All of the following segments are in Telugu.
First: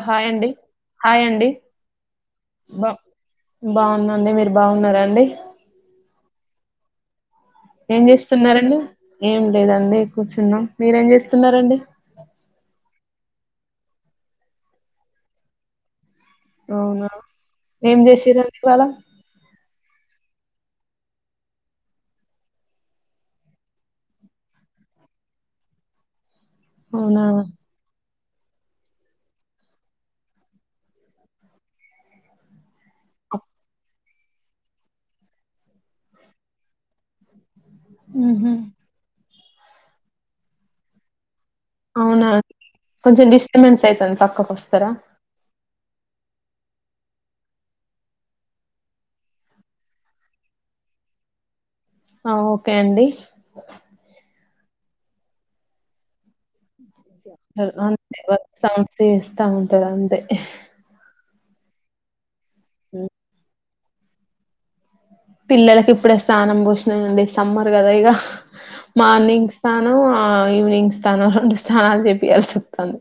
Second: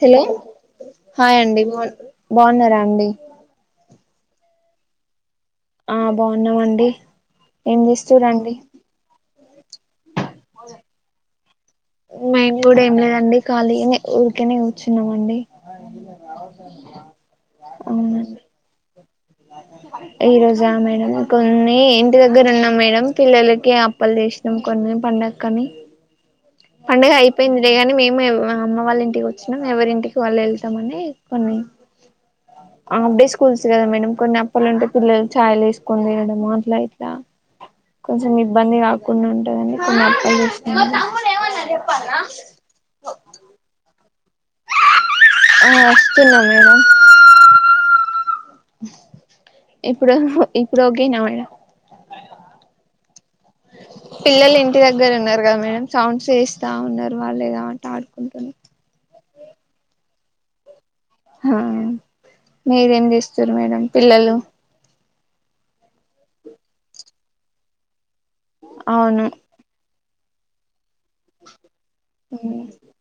హలో హాయ్ అండి హాయ్ అండి బా బాగున్నారా అండి అండి మీరు బాగున్నారాండి ఆ బాగున్నామ అండి ఏం చేస్తున్నారండి ఏం లేదండి కూర్చున్నాం మీరేం చేస్తున్నారండి మేం కూడా ఏం లేదండి ఖాళీని ఊరికేనే కూర్చున్నామ అండి అవునా ఏం చేసారంండి ఇంటికాడ ఈ రోజా మేడం కొన్ని ఇంటి దగ్గర ఉన్నాం మేడం పిల్లలకి అప్పలు చేసినాం కొన్ని పండకని పండుగ అవునా అయిపోయిందేలే గాని మేము అమ్మ వాళ్ళ ఇంటికి వచ్చినము ఎవరింటికి వాళ్ళు వెళ్తామని కొన్నీ ఆఫ్ డే స్కూల్స్ కదా మేడం కొన్ని అప్పలు ఉంటే పిల్లలు చా యలు వేసుకొని తేయడము అట్ల ఇట్లా కొంచెం ఉహు ఇబ్బంది కాకుండా ఉంటందండి కొన్ని అ చేస్తా అవునా కొంచం డిస్టర్బెన్స్ అవుతుంది ఆ వస్తున్నానండి ఇప్పుడు ఇప్పుడు ఓకేనా మేడం ఆ ఓకే అండి పిల్లలు ఇంటి దగ్గర ఉన్నారు కదా మేడం సౌండ్ చేస్తా ఉన్నారు వాళ్ళు ఏదో ఆట ఆడుకుంటున్నారు ఇస్తా ఉంటది అంతే మ్ మీరేం ఉమ్. చేస్తారు మేడం పిల్లలు పిల్లలలకు ఇప్పుడే స్నానం పోషినండి సమ్మర్ కదా ఇగ అవును మార్నింగ్ స్థానం ఆ ఈవనింగ్ స్థానం రెండు స్థానాలు చెప్పియాల్సి వస్తాంది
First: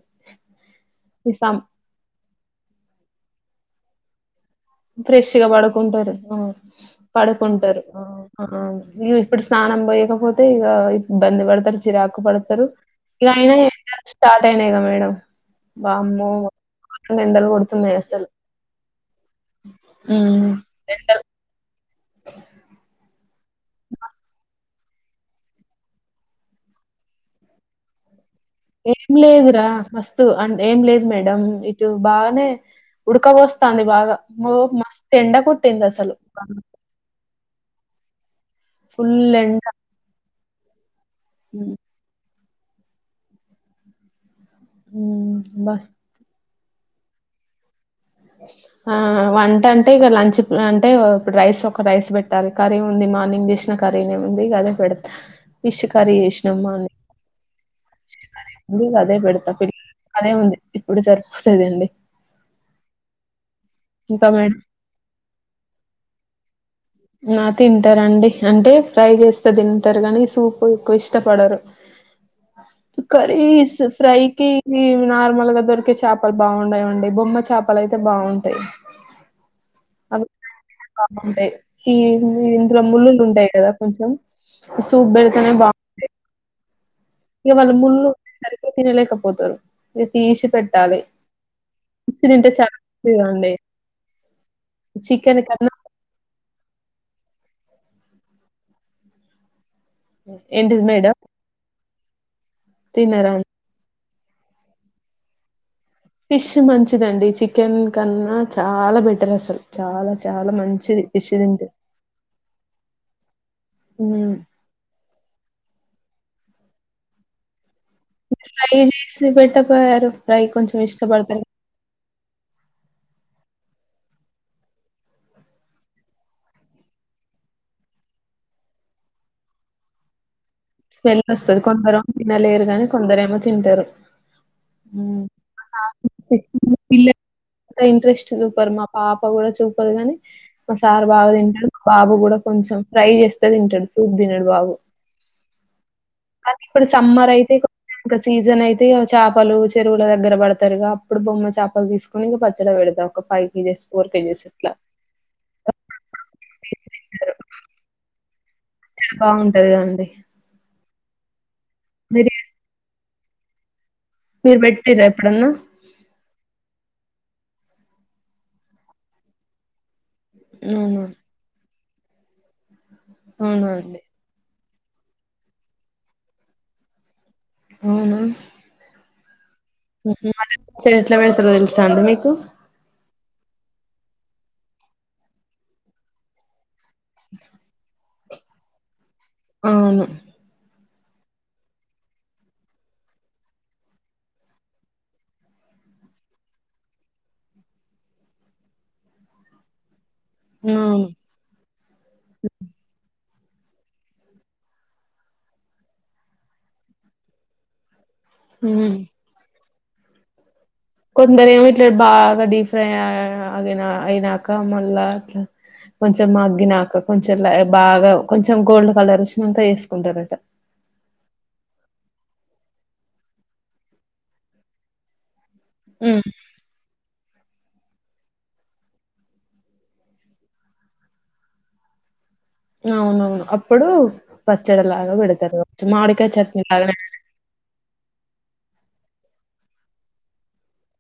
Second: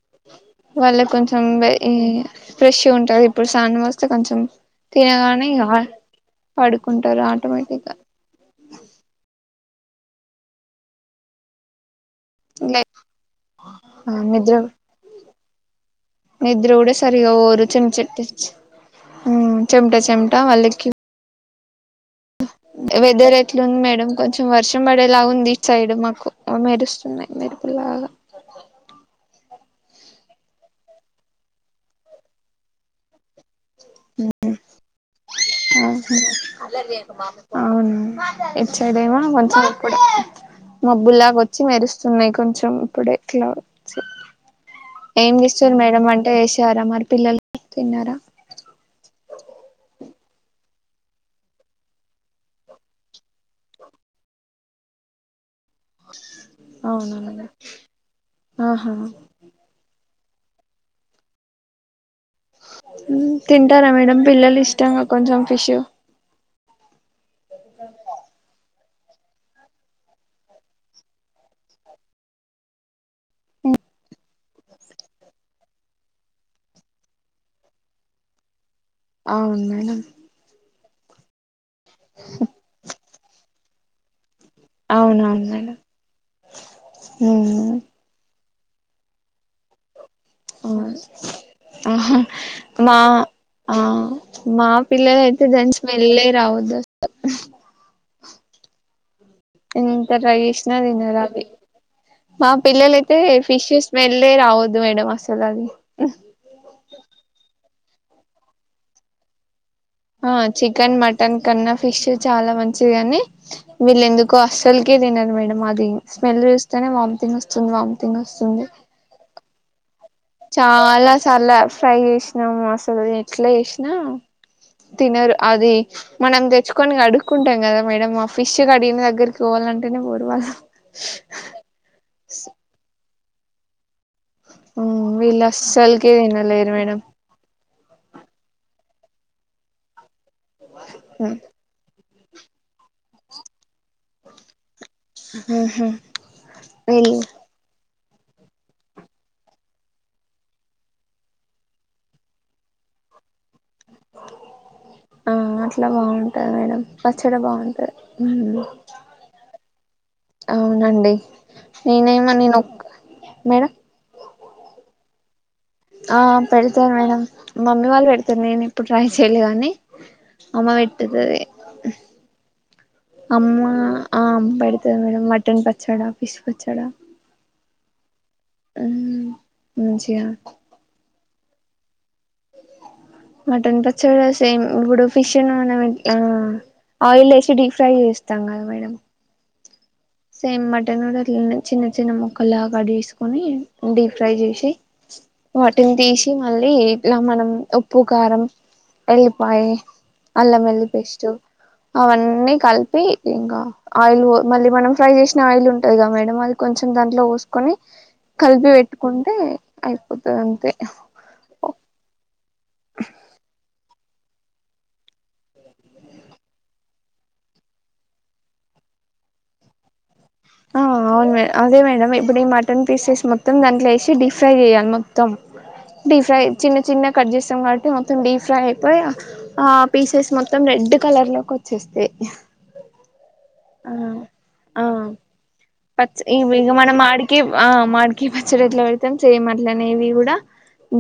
వాళ్ళ కొంచెం ఫ్రెష్ గ ఉంటది ఇప్పుడు స్నానం పోస్తే కొంచెం ఫ్రెష్ తినగానే గా ఇగ పడుకుంటారు ఆ పడుకుంటారు పడుకుంటారు ఆటోమేటిక్గా ఇప్పుడు స్నానం పోయకపోతే ఇక ఇబంది పడతారు చిరాకు పడతారు ఇగ అయినా ఎండలు స్టార్ట్ నిద్ర అయినాయి మేడం వామ్మో నిద్ర గూడ ఘోరంగా సరిగా ఎండలు బొరు చిన్న కొడుతున్నాయి అసలు [unintelligible] చెమ్టా చెమ్ టా ఉమ్ వాళ్ళకి ఎండలు మరేలావుంది ఈ సైడ్ మాకు మెరుస్తున్నాయి మెరుపులాగా ఏం లేదురా మస్తు అఅంటే ఏం లేదు మేడం ఇటు బాగానే ఉడకబస్తాంది బాగా బొ మస్తు ఎండ కొట్టింది అసలు ఇటూ సైడ్ ఏమో ఫుల్ ఎండ కొంచెం ఇప్పుడే మబ్బులాగ ఉ వచ్చి మెరుస్తున్నాయి కొంచెం ఇప్పుడ ఎట్లా వచ్చి ఏం ఉమ్ చేస్తురు మస్త్ మేడం అంటే వేసారా మరి పిల్లలు తిన్నారా ఆ వంట అంటే ఇక లంచ్ అంటే ఇప్పుడు రైస్ ఒక రైస్ పెట్టాలి ఖర్రీ ఉంది మార్నింగ్ చేసినా కర్రీనేముంది అదే పెడతా ఫిష్ కర్రీ చేేసినామ్మా అవునవును అదే ఆహా అదే పెడతా పిల్ల అదే ఉంది ఇప్పుడు సరిపోతుదండి తింటారా మేడం పిల్లలు ఇష్టంగా కొంచెం ఫిష్ ఆ తింటరండి అంటే ఫ్రై చేస్తే తింటరు గనీ సూప్ ఎక్కువ ఇష్టపడరు కర్రీస్ ఫ్రైకి ఊ నార్మల్ గా దొరికే చాపలు బాగుండవండి బొమ్మ చాపలు అయితే బాగుంటాయి అవును మేడం బాంటాయి ఈ ఈ ఇందులో ముళ్ళులు ఉంటాయి కదా కొంచెం సూప్ అవునవును పెడితేనే మేడం బాగుంటాయి ఇక ఉమ్ వాళ్లు ముల్లులు ఉంటాయి సరిగ్గా తినలేక పోతారు తీసిపెట్టాలి ఆహా మా ఆ మా చికెన్ పిల్లలైతే కన్నా దాని స్మెల్యే రావొద్దు అసల నేను ఎంత ట్రై చేసినా ఏంటిది మేడం తినరు అవి మా పిల్లలైతే తినరా? ఫిష్ స్మెల్ ఏ రావద్దు మేడం అసలు అది ఫిష్ మంచిదండి చికెన్ కన్నా చాలా బెటర్ అసలు చాలా ఆ చాలా చికెన్ మంచిది ఫిష్ మటన్ తింటే. కన్నా ఫిష్ చాలా మంచిది కాని వీళ్ళ హ్మ్. ఎందుకో అస్సలుకి ఏంది తినరు మేడం అది స్మెల్ చూస్తేనే వామిటింగ్ వస్తది వామ్ ఫ్రై చేసి పెట్ట పోయారు చాలా చాలా ఫ్రై చేసినాము అసలు ఎట్లా చేసినా తినరు అది మనం తెచ్చుకొని కడుక్కుంటాం కదా మేడం ఆ ఫిష్ కడిగిన దగ్గరికి పోల్ల గంటేనే. పోరు వాళ్ళు స్మెల్ వస్తది కొందరు తినలేరు గాని కొందరేమో తింటారు ఉ హ్మ్. వీళ్ళు అస్సలకి తినలేరు మేడం అంతా ఇంట్రెస్ట్ చూపరు మా పాప కూడా చూపదు కానీ మా సార్ బాగా తింటడు మా బాబు కూడా కొంచెం ఫ్రై చేస్తే తింటాడు సూప్ తినడు బాబు ఉహు అది ఇప్పుడు వీళ్ళు సమ్మర్ అయితే ఇగ ఇక సీజన్ అయితే చాపలు చెరువుల దగ్గర పడతారుగా అప్పుడు బొమ్మ చేపలు తీసుకుని ఇంక పచ్చడి పెడతాం ఒక ఫైవ్ కేజెస్, ఫోర్ కేజెస్ ఇట్లా ఆ అట్ల బాగుంటది మేడం పచ్చడి బాగుంటది ఉ చాలా బాగుంటది కదండీ అవునండి నేనేమ మీరు నేను ఒక మీరు పెట్టిర ఎప్పుడన్నా ఆ పెడతా మేడం మమ్మీ వాళ్ళు పెడతారు నేను ఎప్పుడు ట్రై చేయలే కానీ అమ్మ అవునా! పెట్టుతది అమ్మ అవునా అండి. ఆ అమ్ పెడుతది మేడం మటన్ పచ్చడా ఫిష్ పచ్చడా అవునా ఊ మటన్ పచ్చడి ఎట్ల పెడతారో తెలుసా అండి మీకు మటన్ పచ్చడ ఆ సేమ్ ఇప్పుడు ఫిష్ ను మనం ఎట్ల ఆ ఆయిల్ ఎసి డిఫ్రై చేస్తాం కదా మేడం అవును సేమ్ మటన్ కూడా అట్లనే చిన్న చిన్న ముక్కలుగా కట్ చేసుకుని డీప్ ఫ్రై చేసి వాటిని తీసి మళ్ళీ ఇట్లా మనం ఉప్పు కారం ఎల్లిపాయే అల్లం వెల్లుల్లి అవును. పేస్ట్ అవన్నీ కలిపి ఇంకా ఆయిల్ ఓ మళ్లీ మనం ఫ్రై చేసిన ఆయిల్ ఉంటది గా మేడం అది కొంచెం దాంట్లో పోసుకొని కలిపి హ్మ్. పెట్టుకుంటే అయిపోతది అంతే కొందర ఏమో ఇట్లా బాగా డీఫ్రై ఆ అదేనా అయినాక మళ్ళా అట్లా కొంచెం మగ్గినాక కొంచెం లే బాగా కొంచెం గోల్డ్ కలర్ వచ్చినాక వేసుకుంటారట ఆ అవును మే అదే మేడం ఇప్పుడు ఈ మటన్ పీసెస్ మొత్తం దాంట్లో వేసి డీప్ ఫ్రై చేయాలి మొత్తం డీ హ్మ్ ఫ్రై చిన్న చిన్న గ కట్ చేస్తాం కాట్ త మొత్తం డీప్ ఫ్రై అయిపోయి ఆ పీసెస్ మొత్తం రెడ్ కలర్ లోకి వచ్చేస్తాయి అవును అవును అప్పుడు ఆ ఆ పచ్చడిలాగా పెడతరు పచ్చ మామిడికాయ ఇవి చట్నీ ఇగ లాగా మనం మాడికి ఆ మాడికి పచ్చడి ఎట్ల పెడతాం సేమ్ అట్లనే ఇది గుడా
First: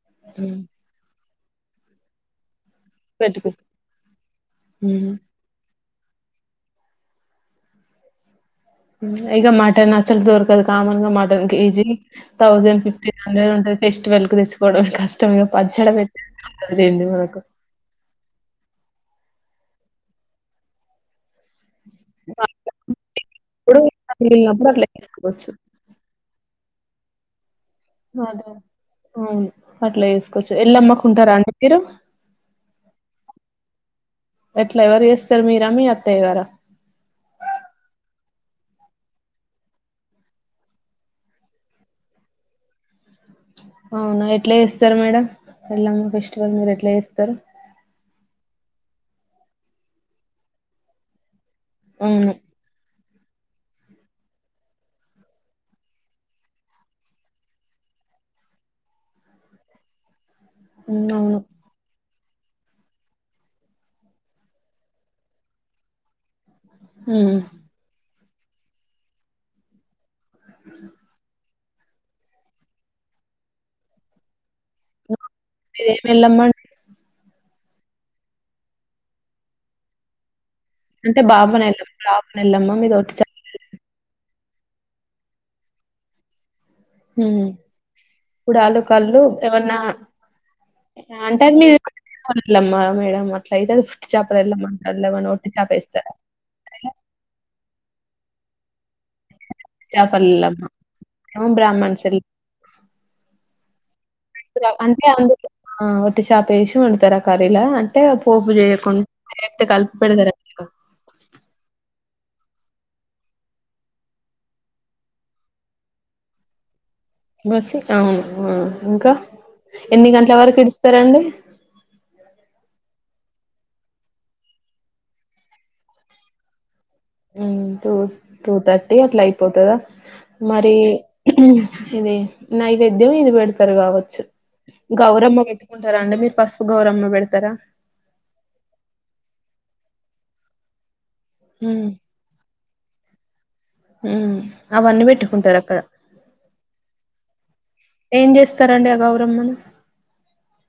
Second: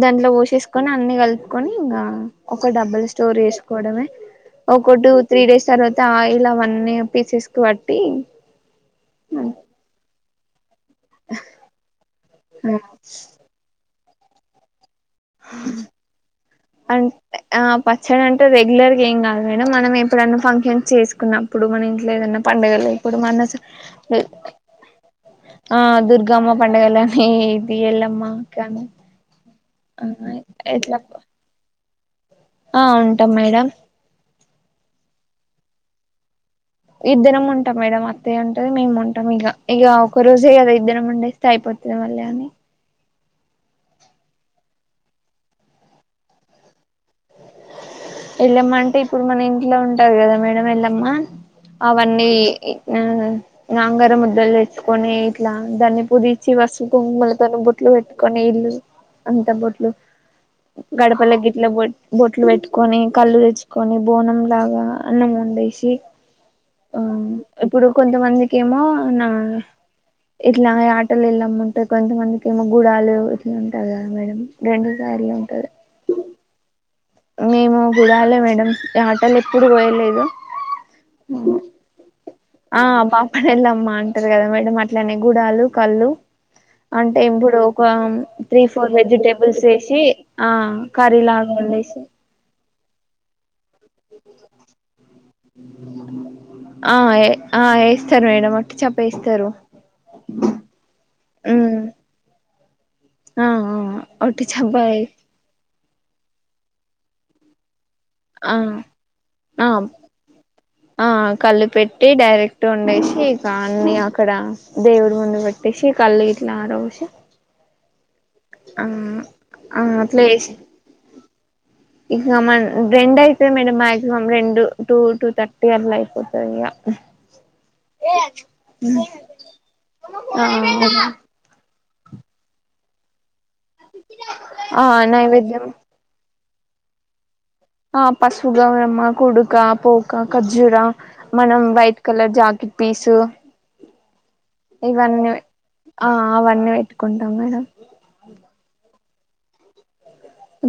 దాంట్లో హ్మ్. పోసేసుకొని అన్ని కలుపుకొని ఇంగా ఒక డబ్బ లో స్టోర్ పెట్టుకు చెసుకోవడమే ఒక టూ, హ్మ్ త్రీ డేస్ తర్వా త ఆయిల్ అవన్నీ పీసెస్కి బట్టి ఇగ మటన్ అసలు దొరకదు కామన్గా mutton kg thousand, fifteen hundred ఉంటయి ఫెస్టివల్కి తెచ్చుకోవడానికి అస అంటే మనకు ఆ పచ్చడి అంటే రెగ్యులర్గా ఏం గాదు అయిన మనం ఎప్పుడన్నా ఫంక్షన్స్ చేసుకున్నా ప్పుడు మన ఇంట్లో ఏదన్నా పండగలు ఇప్పుడు మన ఇప్పుడు [unintelligible] మిగిలినప్పుడు అట్లా చేసుకోవచ్చు ఆ దుర్గామ్మ పండగలకి ఇది ఎల్లమ్మ కనీ అపట్ల చేసుకోవచ్చు ఎలమ్మకుంటారా అండి మీరు ఆ ఉంటం మేడం ఎట్ల ఎవరు చేస్తరు మీరా మీ అత్తయ్యగార ఇద్దరం ఉంటం మేడం అత్తయ్య ఉంటది మేము ఉంటం ఇగ ఒక రోజే కదా ఇద్దరం ఉండేస్తే అయిపో తేవాలి అని అవునా ఎట్లా చేస్తరు మేడం ఎల్లమ్మ ఫెస్టివల్ మీరు ఎట్లా చేస్తరు. ఎల్లమ్మ అంటే ఇప్పుడు మన ఇంట్లో ఉంటది కదా మేడం ఎల్లమ్మ అవన్నీ అవును [unintelligible] నాంగారం ముద్దలు తెచ్చుకొని ఇట్లా దాన్ని పుదిచ్చి వసుపు, కుంకుమలతో బొట్లు పెట్టుకొని అంత బోట్లు హ్మ్ గడపల అవును గిట్ల బో బొట్లు పెట్టుకొని కళ్ళు తెచ్చుకొని బోనం లాగా అన్నం వండేషి ఆ హ్మ్ ఇప్పుడు కొంతమందికెమో నా ఇట్లా యాటల్ ఎల్లమ్మను అంటే కొంతమందికెమో గుడాలు ఇట్లా ఉంటది కదా మేడం రెండు సార్లు ఉంటది మీరేమి ఎల్లమ్మ అండి? మేము గుడాలే మేడం యటలు ఎప్పుడు కొయలేదు అంటే బాబ్నే ఎల్లమ్మ బబ్ ఆ బాపని ఎల్లమ్మ అంటరు కదా మేడం అట్లనే గుడాలు, కళ్ళు అంటే హ్మ్ ఇప్పుడు ఒక త్రీ, కుడాలు ఫోర్ కళ్ళు వెజిటేబుల్స్ చెసి ఆ కర్రీలా [unintelligible] మేడ అట్లా అయితే చాపల్లొలు మకాడ ఏమన్నా ఒట్టి చాప ఇస్తార ఇస్తరు మేడం ఒట్టి చప్పేస్తరు. చాపల్ ఎల్లమ్మ మేమ్ ఉమ్ బ్రహ్మాన్స్ ఎల్ల ఆ ఆ వట్టి చేప అంటాళ్ళు ఒట్టి చాప ఎసి వండుతరా కర్రి లా అట్టే పోపు ఆ చేయకుం ఆ [unintelligible] ఆ కళ్ళు పెట్టి డైరెక్ట్ వండేసి ఇకా అన్ని అక్కడ దేవుడి ముందు పెట్టేసి కళ్ళు గిట్లా ఆరబోసి బెసిక్ అవును ఆ ఇంకా ఆ ఎన్ని అట్లా గంటల చేసి వరకు ఇడుస్తారండి. ఇక మన్ రెండు అయితది మేడం మాక్సిమం రెండు టూ, టూ థర్టీ అట్ల అయిపోతది ఇగ హు టూ టూ థర్టీ అట్లా అయిపోతదా ఆ మరి ఇదే నైవేద్యం ఇది పెడతారు కావచ్చు ఆ గౌరమ్మ నైవేద్యం పెట్టుకుంటారా అండి మీరు గౌరమ్మ పెడతరా ఆ పసుపు గౌరమ్మ, కుడుక, పోక, ఖర్జురా మనం హ్మ్. వైట్ కలర్ జాకిట్ పీసు హ్మ్. అవన్నీ ఇవన్నివె పెట్టుకుంటారక్కడ. ఆ అవన్నీ పెట్టుకుంటం మేడం ఏం చేస్తారండి ఆ గౌరమ్మను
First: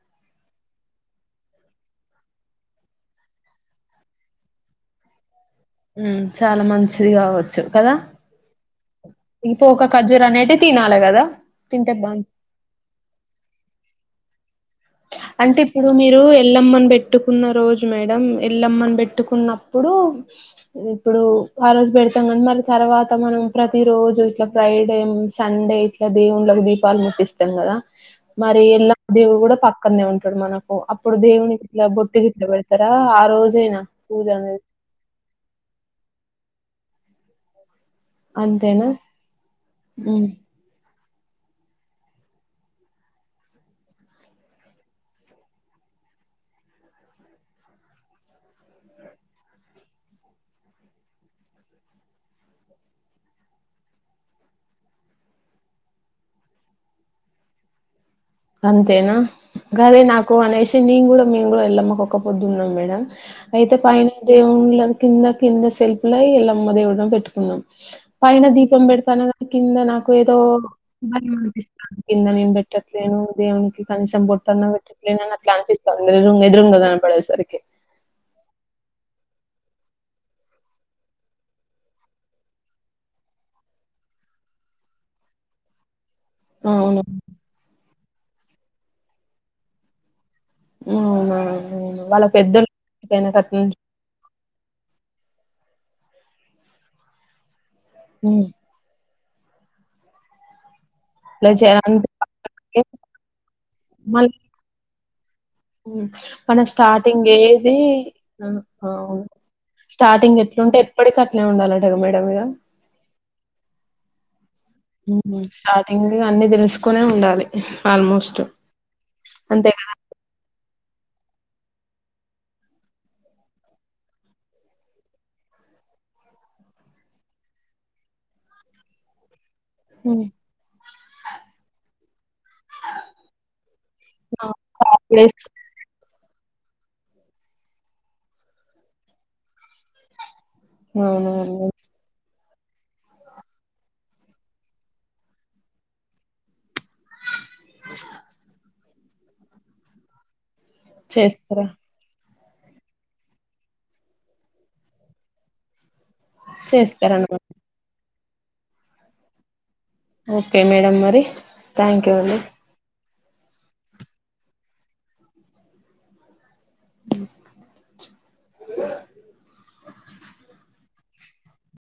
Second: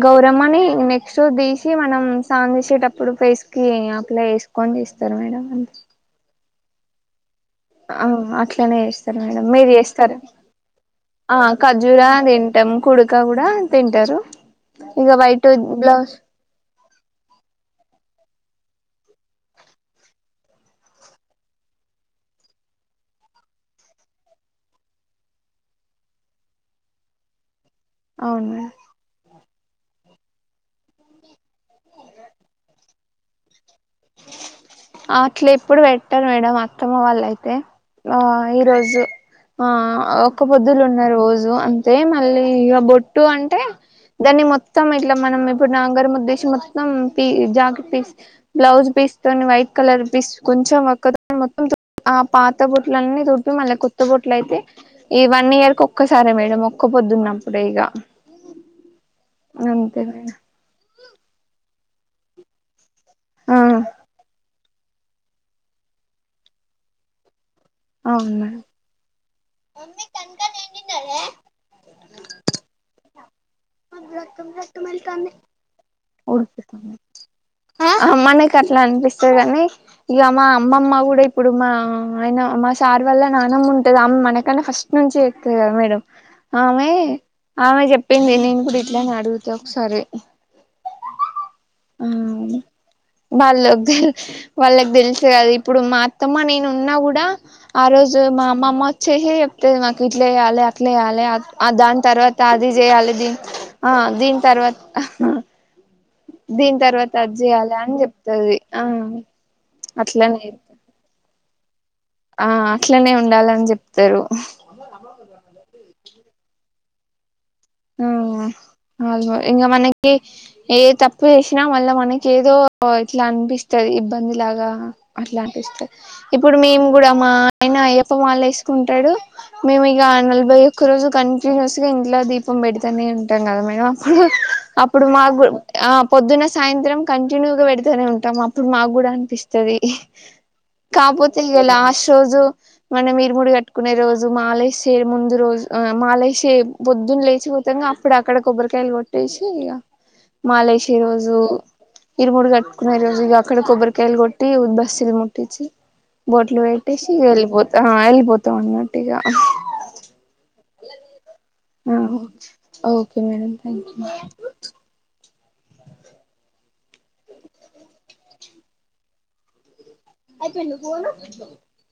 గౌరమ్మని నెక్స్ట్ దెసివనం సాంగ్ చెసేటప్పుడు ప్రేస్కి అప్లై చెస్ అన్నెస్తరు మేడం అన్ హ్మ్. చాలా మంచిది కావ అవును అట్లనే చేస్తరు మేడం ఇంకో మీరు ఒక చేస్తర ఖర్జూర అనేటివి తినాలి కదా ఆ తింటే ఖర్జురా బాగు తింటం కుడుక కుడా తింటరు. అంటే ఇప్పుడు మీరు ఎల్లమ్మని పెట్టుకున్న రోజు మేడం ఎల్లమ్మను పెట్టుకున్నప్పుడు ఇప్పుడు ఆ రోజు పెడతాం కని మరి తర్వాత మనం ప్రతి రో రోజు ఇట్లా ఫ్రైడే సండే ఇట్లా దేవుళ్ళకి దీపాలు ముటిస్తాం కదా అవును మరి ఎల్లం దేవుడు కూడా క్కన్నే ఉంటాడు మనకు అప్పుడు దేవునికి ఇట్ల బొట్టు గిట్లా పెడుతారా ఆ రోజైనా పూజ అనేది అట్లా ఎప్పుడు పెట్టారు మేడంమ్ అత్తమ్మ వాళ్ళయితే ఆ అంతేనా ఈరోోజు ఆ ఉమ్. ఒక్క పొద్దులు ఉం రోజు అంతే మళ్ళీ ఇగ బొట్టు అంటే దాన్ని మొత్తం ఇట్లా మనం ఇప్పుడు నాంగారం వద్దఏసీ మొత్తం పి జాక్ పీస్ బ్లౌజ్ పీస్తోని వైట్ కలర్ పీస్ కొంచెం ఒక మొత్తం ఆ పాత బుట్లన్నీ తు మళ్ళీ కొత్త బొట్ల అయితే ఈ వన్ ఇయర్ కొక్క సారే మేడం ఒక్క పొద్దున్నప్పుడే ఇగ అంతేనా గదే నాకు మేడం అనేసి నిను కూడా మేము కూడా ఎల్లమ్మ కు ఒక్క పొద్దున్నాం మేడం ఆ అయితే పైన దేవుళ్ల కింద కింద శెల్పుల ఎల్లమ్మ దేవుడను పెట్టుకున్నాం అవును పైన మేడం దీపం పెడతాన కింద నాకు ఏదో [unintelligible] కింద నేను పెట్టన్ దేవునికి కనీసం బోట్టన్న పెట్టట్లేనని అట్లా అనిపితంది ఎదురుంగా ఎదురుంగ కనపడేసరికి ఆ మనకట్లన్ నిపిస్తాదీ కానీ ఇగ మా అమ్మమ్మ కూడా ఇప్పుడు మా ఆయన మా సార్ వల్ల నానమ్ముంటది ఆమె మనకన్నాే ఫస్ట్ నుంచి చెత్తది కదా మేడం ఆమె అవును ఆమె చెప్పింది నేను కూడా ఇట్లనే అడుగుతే ఒకసారి అవునా అవును ఆ వాళ్ళ పెద్దోళ్ళు వాళ్ళ దే వాళ్ళకి తెలుసు కద ఇప్పుడు మా అత్తమ్మ నేను ఉన్నా కూడా ఆ రోజు మా అమ్మమ్మ చేసే చెప్తది మాకు ఇట్ల చెయ్యాలె అట్ ట్యాయలే ఆ దాని తర్వాత అది చేయాలి దీ ఆ మళ్ళీ దీని తర్వాత మన దీని తర్వాత స్టార్టింగ్ అది చేయాలి ఏది అని చెప్తది ఆ ఆవు స్టార్టింగ్ అట్లనే ఎట్లుంటే ఎప్పటికి అట్లే ఉండాలం టారు మేడం ఇగ ఆ అట్లనే ఉండాలని చెప్తారు మ్ హు అట్ ఎంగ్ అన్నిీ తెలుసుకునే ఉండాలి ఆల్మోస్ట్ ఆ అల్వ ఇంగా అంతే కదా మనకి ఏ తప్పు చేసినా మళ్ళా మనకి ఏదో ఇట్లా అనిపిస్తది ఇబ్బంది లాగా అట్లంటి ఇప్పుడు మేము కూడా మా ఆయన అయ్యప్ప మలేసుకుంటాడు మేము ఇగ నలభై ఒక్క రోజు కంటిన్యూస్ గా ఇంట్ల దీప్ పెడుతానే ఉంటం కదా మేడం అప్పుడు అప్పుడు మాకు ఆ ప్ పొద్దున సాయంత్రం కంటిన్యూగా పెడతనే ఉంటాం అప్పుడు మాకు కూడా అనిపిస్తది కాపోతే ఇగ అవునవును లాస్ట్ రోజు మనం ఇరుముడి కట్టుకునే రోజు మాలేసే ముందు రోజు ఆ మాలేసే పొద్ చ్చిపోతంగా అప్పుడు అక్కడ కొబ్బరికాయలు కొట్టేసి ఇగ మాలేషే రోజు చేస్తారా ఇరు మూడు కట్టుకునే రోజు ఇగ అక్కడ కొబ్బరికాయలు కొట్టి ఉద్బస్తీల్ ముట్టిచ్చి బోట్లు పెట్టేసి ఇగ చేస్తారన్నమాట వెళ్ళిపోతా ఆ వెళ్ళిపోతాం అన్నమాటిగా ఓకే మేడం మరి థ్యాంక్ యూ అండి ఆ ఓకే మేడం థ్యాంక్ యూ అయిపోయి పో